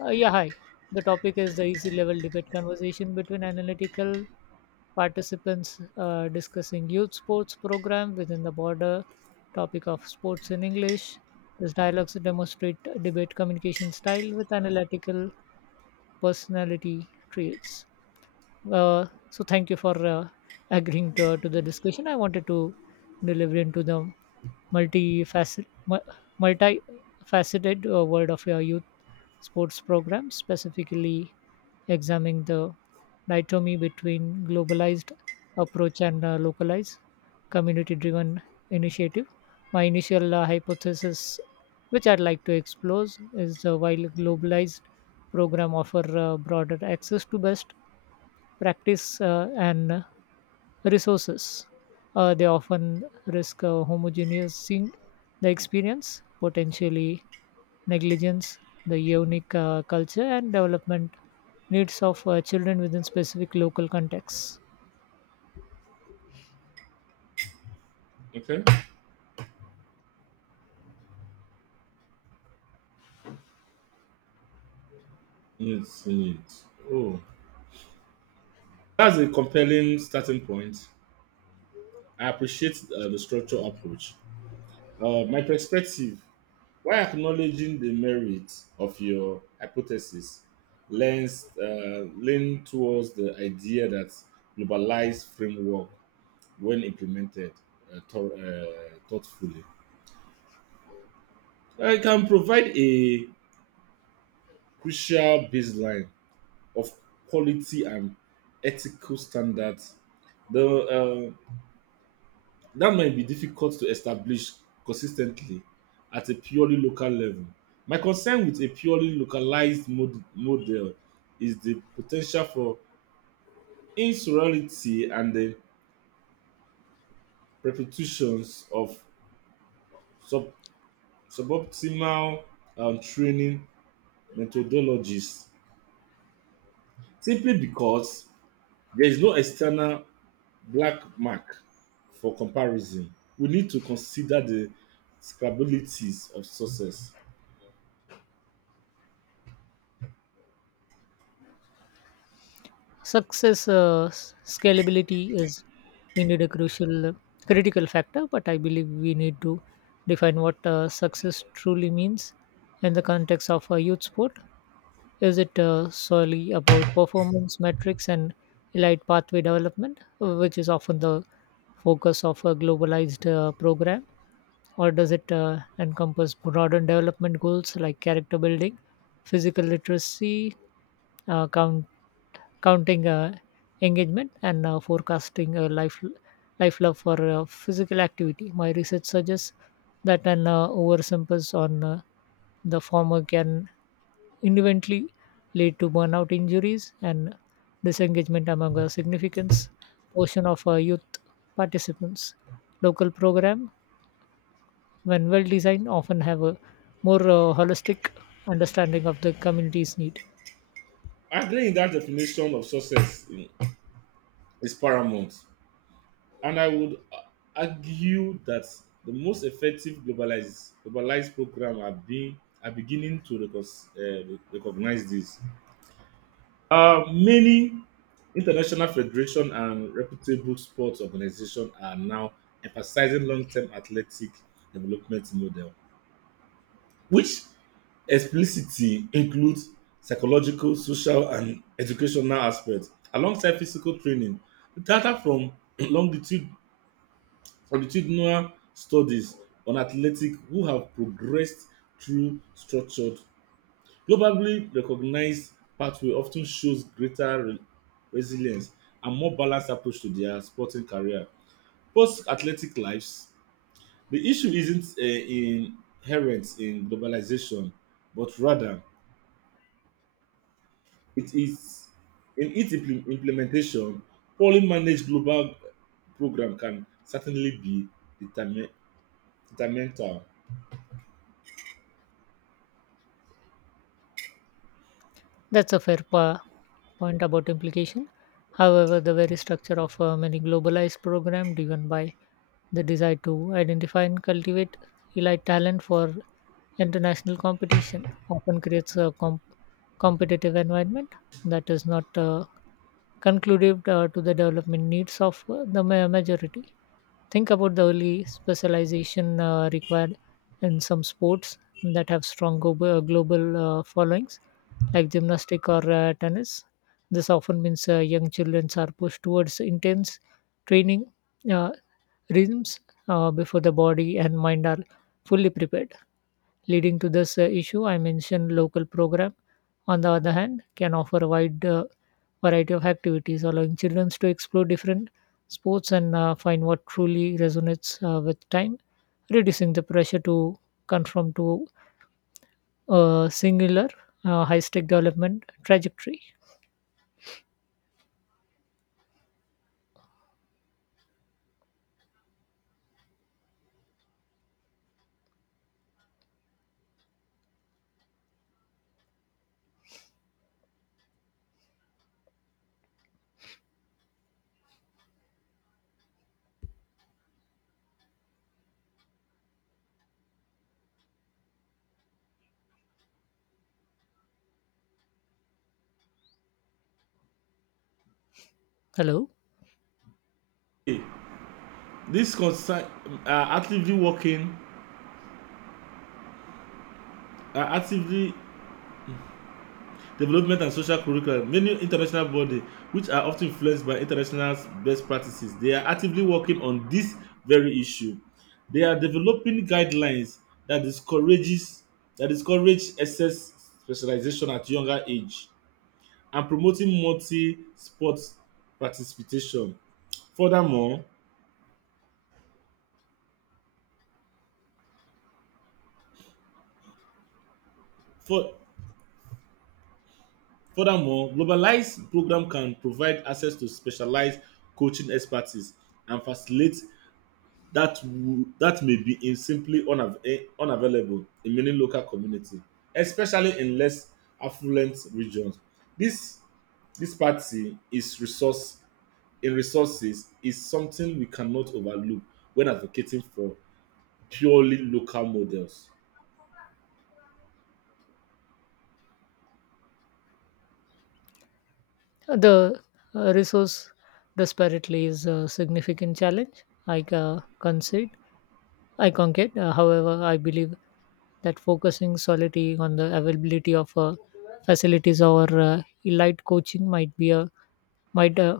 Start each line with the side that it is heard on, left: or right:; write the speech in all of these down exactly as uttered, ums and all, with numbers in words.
left: Uh, yeah, hi. The topic is the easy level debate conversation between analytical participants uh, discussing youth sports program within the border topic of sports in English. These dialogues demonstrate debate communication style with analytical personality traits. Uh, so thank you for uh, agreeing to, to the discussion. I wanted to deliver into the multifaceted, multifaceted uh, world of your youth sports program, specifically examining the dichotomy between globalized approach and uh, localized community-driven initiative. My initial uh, hypothesis, which I'd like to explore, is uh, while globalized program offer uh, broader access to best practice uh, and resources. Uh, they often risk uh, homogenizing the experience, potentially negligence, the unique uh, culture and development needs of uh, children within specific local contexts.
right: Okay. Needs, needs. Oh, that's a compelling starting point. I appreciate uh, the structural approach. Uh, my perspective, while acknowledging the merit of your hypothesis, lends uh, lean towards the idea that globalized framework, when implemented uh, thor- uh, thoughtfully, uh, can provide a crucial baseline of quality and ethical standards the uh, that might be difficult to establish consistently at a purely local level. My concern with a purely localized mod- model is the potential for insurality and the perpetuations of sub- suboptimal um, training methodologies simply because there is no external black mark for comparison. We need to consider the scalabilities of success.
left: Success uh, s- scalability is indeed a crucial, uh, critical factor, but I believe we need to define what uh, success truly means in the context of a youth sport. Is it uh, solely about performance metrics and elite pathway development, which is often the focus of a globalized uh, program? Or does it uh, encompass broader development goals like character building, physical literacy, uh, count, counting uh, engagement, and uh, forecasting a life, life love for uh, physical activity. My research suggests that an uh, overemphasis on uh, the former can inevitably lead to burnout injuries and disengagement among a significant portion of uh, youth participants. Local program, when well designed, often have a more uh, holistic understanding of the community's need.
right: Agreeing that definition of success mm, is paramount, and I would uh, argue that the most effective globalized globalized program are being are beginning to recognize, uh, recognize this. Uh, many international federation and reputable sports organizations are now emphasizing long-term athletic development model which explicitly includes psychological, social, and educational aspects alongside physical training. The data from longitude, longitudinal studies on athletes who have progressed through structured, globally recognized pathway often shows greater re- resilience and more balanced approach to their sporting career. Post athletic lives, the issue isn't uh, inherent in globalization, but rather it is in its impl- implementation. Poorly managed global program can certainly be determin- detrimental.
left: That's a fair pa- point about implication. However, the very structure of uh, many globalized programs driven by the desire to identify and cultivate elite talent for international competition often creates a comp- competitive environment that is not uh, conclusive uh, to the development needs of uh, the ma- majority. Think about the early specialization uh, required in some sports that have strong global, global uh, followings like gymnastic or uh, tennis. This often means uh, young children are pushed towards intense training uh, rhythms uh, before the body and mind are fully prepared. Leading to this uh, issue, I mentioned local program. On the other hand, can offer a wide uh, variety of activities, allowing children to explore different sports and uh, find what truly resonates uh, with time, reducing the pressure to conform to a singular uh, high stake development trajectory. Hello.
right: Okay, this concern are actively working are actively development and social curriculum. Many international bodies, which are often influenced by international best practices, they are actively working on this very issue. They are developing guidelines that discourages that discourage excess specialization at younger age, and promoting multi-sport participation. Furthermore, fur- furthermore, globalized program can provide access to specialized coaching expertise and facilitate that wo- that may be in simply unav- eh, unavailable in many local communities, especially in less affluent regions. This this party is resource in resources is something we cannot overlook when advocating for purely local models.
left: The uh, resource disparately is a significant challenge. I uh, concede, I concede. Uh, however, I believe that focusing solely on the availability of uh, facilities or uh, elite coaching might be a might uh,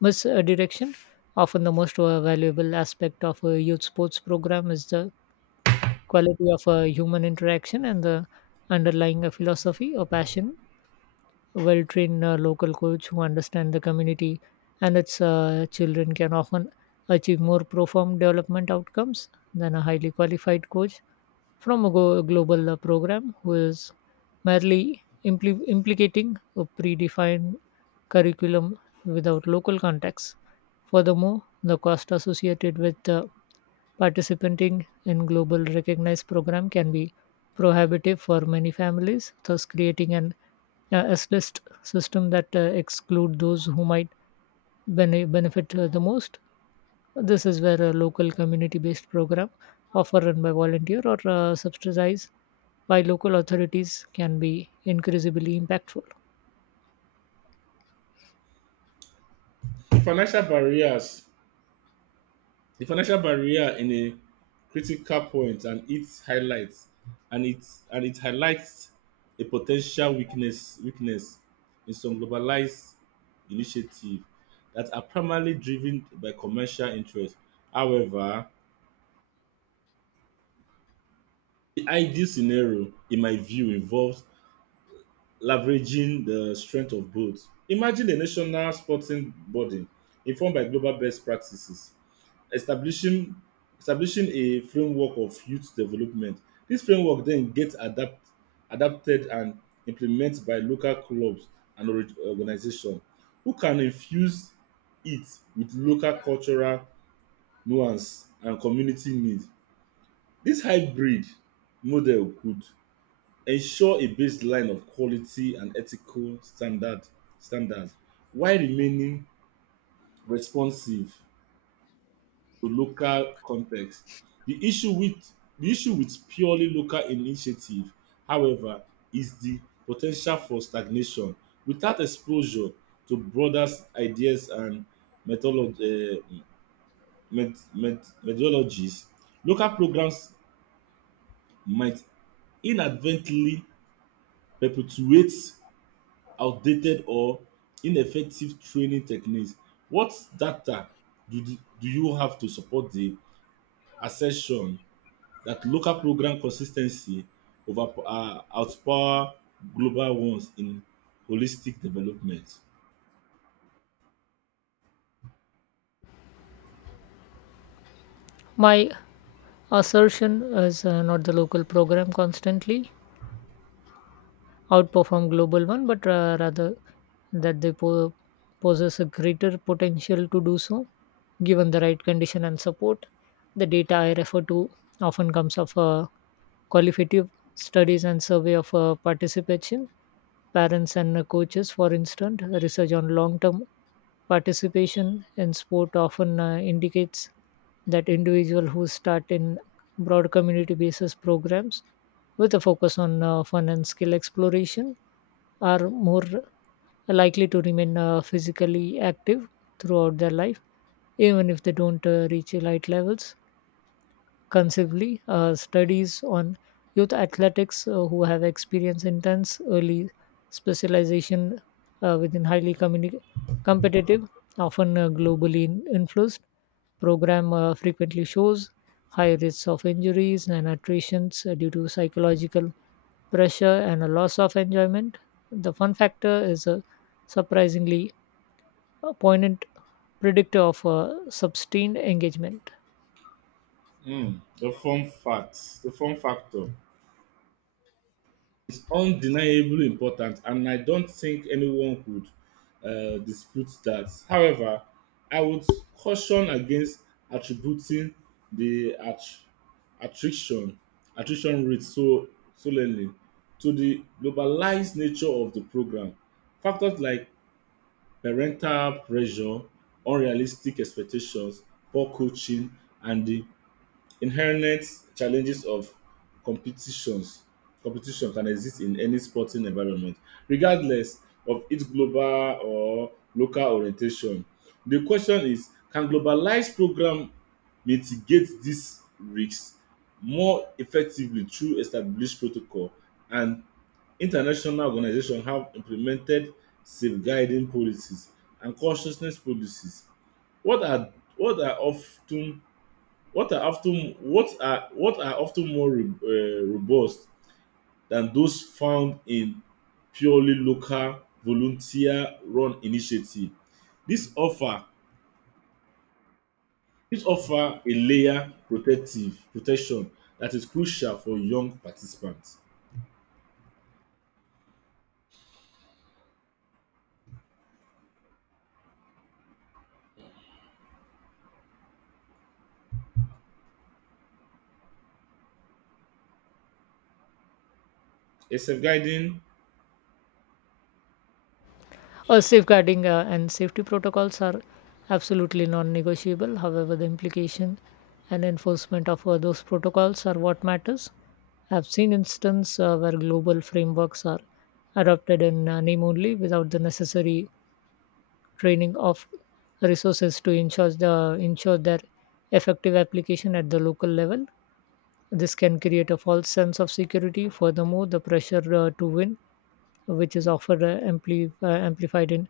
left: misdirection. Often, the most uh, valuable aspect of a youth sports program is the quality of uh, human interaction and the underlying uh, philosophy or passion. Well trained uh, local coach who understand the community and its uh, children can often achieve more profound development outcomes than a highly qualified coach from a go- global uh, program who is merely impl- implicating a predefined curriculum without local context. Furthermore, the cost associated with uh, participating in global recognized program can be prohibitive for many families, thus creating an uh, S-list system that uh, exclude those who might bene- benefit uh, the most. This is where a local community-based program, offer run by volunteer or uh, subsidized by local authorities, can be increasingly impactful.
right: Financial barriers the financial barrier in a critical point, and it highlights and it and it highlights a potential weakness weakness in some globalized initiatives that are primarily driven by commercial interest. However, the ideal scenario, in my view, involves leveraging the strength of both. Imagine a national sporting body informed by global best practices establishing establishing a framework of youth development. This framework then gets adapt, adapted and implemented by local clubs and organizations who can infuse it with local cultural nuance and community needs. This hybrid model could ensure a baseline of quality and ethical standard standards while remaining responsive to local context. The issue with the issue with purely local initiative, however, is the potential for stagnation without exposure to broader ideas and methodologies. Uh, met, met, methodologies. Local programs might inadvertently perpetuate outdated or ineffective training techniques. What data do, do you have to support the assertion that local program consistency over uh, outpower global ones in holistic development?
left: My assertion is uh, not the local program constantly outperform global one, but uh, rather that they po- possess a greater potential to do so, given the right condition and support. The data I refer to often comes of uh, qualitative studies and survey of uh, participation, parents and uh, coaches, for instance. Research on long-term participation in sport often uh, indicates that individuals who start in broad community basis programs with a focus on uh, fun and skill exploration are more likely to remain uh, physically active throughout their life even if they don't uh, reach elite levels. Conceivably, uh, studies on youth athletics uh, who have experienced intense early specialization uh, within highly communi- competitive, often uh, globally in- influenced program uh, frequently shows high rates of injuries and attritions uh, due to psychological pressure and a loss of enjoyment. The fun factor is a surprisingly uh, poignant predictor of uh, sustained engagement.
right: Mm, the form facts, the form factor is undeniably important, and I don't think anyone could uh, dispute that. However, I would caution against attributing the att- attrition attrition rate so solely to the globalized nature of the program. Factors like parental pressure, unrealistic expectations, poor coaching, and the inherent challenges of competitions competition can exist in any sporting environment regardless of its global or local orientation. The question is, can globalized program mitigate these risks more effectively through established protocol? And international organizations have implemented safeguarding policies and consciousness policies, What are what are often what are often what are what are often more re- uh, robust than those found in purely local volunteer-run initiative. This offer this offer a layer protective protection that is crucial for young participants. A safeguarding
left: Uh, safeguarding uh, and safety protocols are absolutely non-negotiable. However, the implication and enforcement of uh, those protocols are what matters. I've seen instances uh, where global frameworks are adopted in uh, name only without the necessary training of resources to ensure the ensure their effective application at the local level. This can create a false sense of security. Furthermore, the pressure uh, to win, which is often uh, ampli- uh, amplified in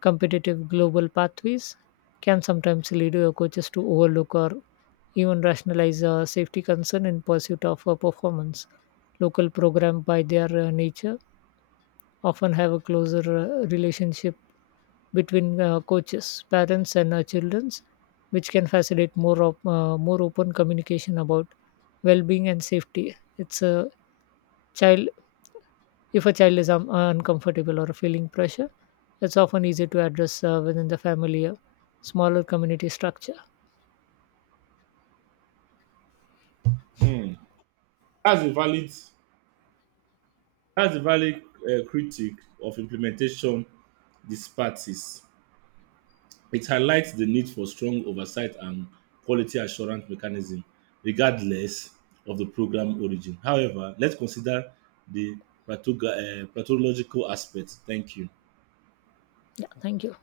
left: competitive global pathways, can sometimes lead uh, coaches to overlook or even rationalize uh, safety concern in pursuit of uh, performance. Local program, by their uh, nature, often have a closer uh, relationship between uh, coaches, parents, and uh, children, which can facilitate more op- uh, more open communication about well-being and safety. It's a child If a child is um, uncomfortable or feeling pressure, it's often easy to address uh, within the family, uh, smaller community structure.
right: um that's a valid That's a valid uh, critique of implementation disparities. It highlights the need for strong oversight and quality assurance mechanism, regardless of the program origin. However, let's consider the pathoga- uh, pathological aspect. Thank you.
left: Yeah, thank you.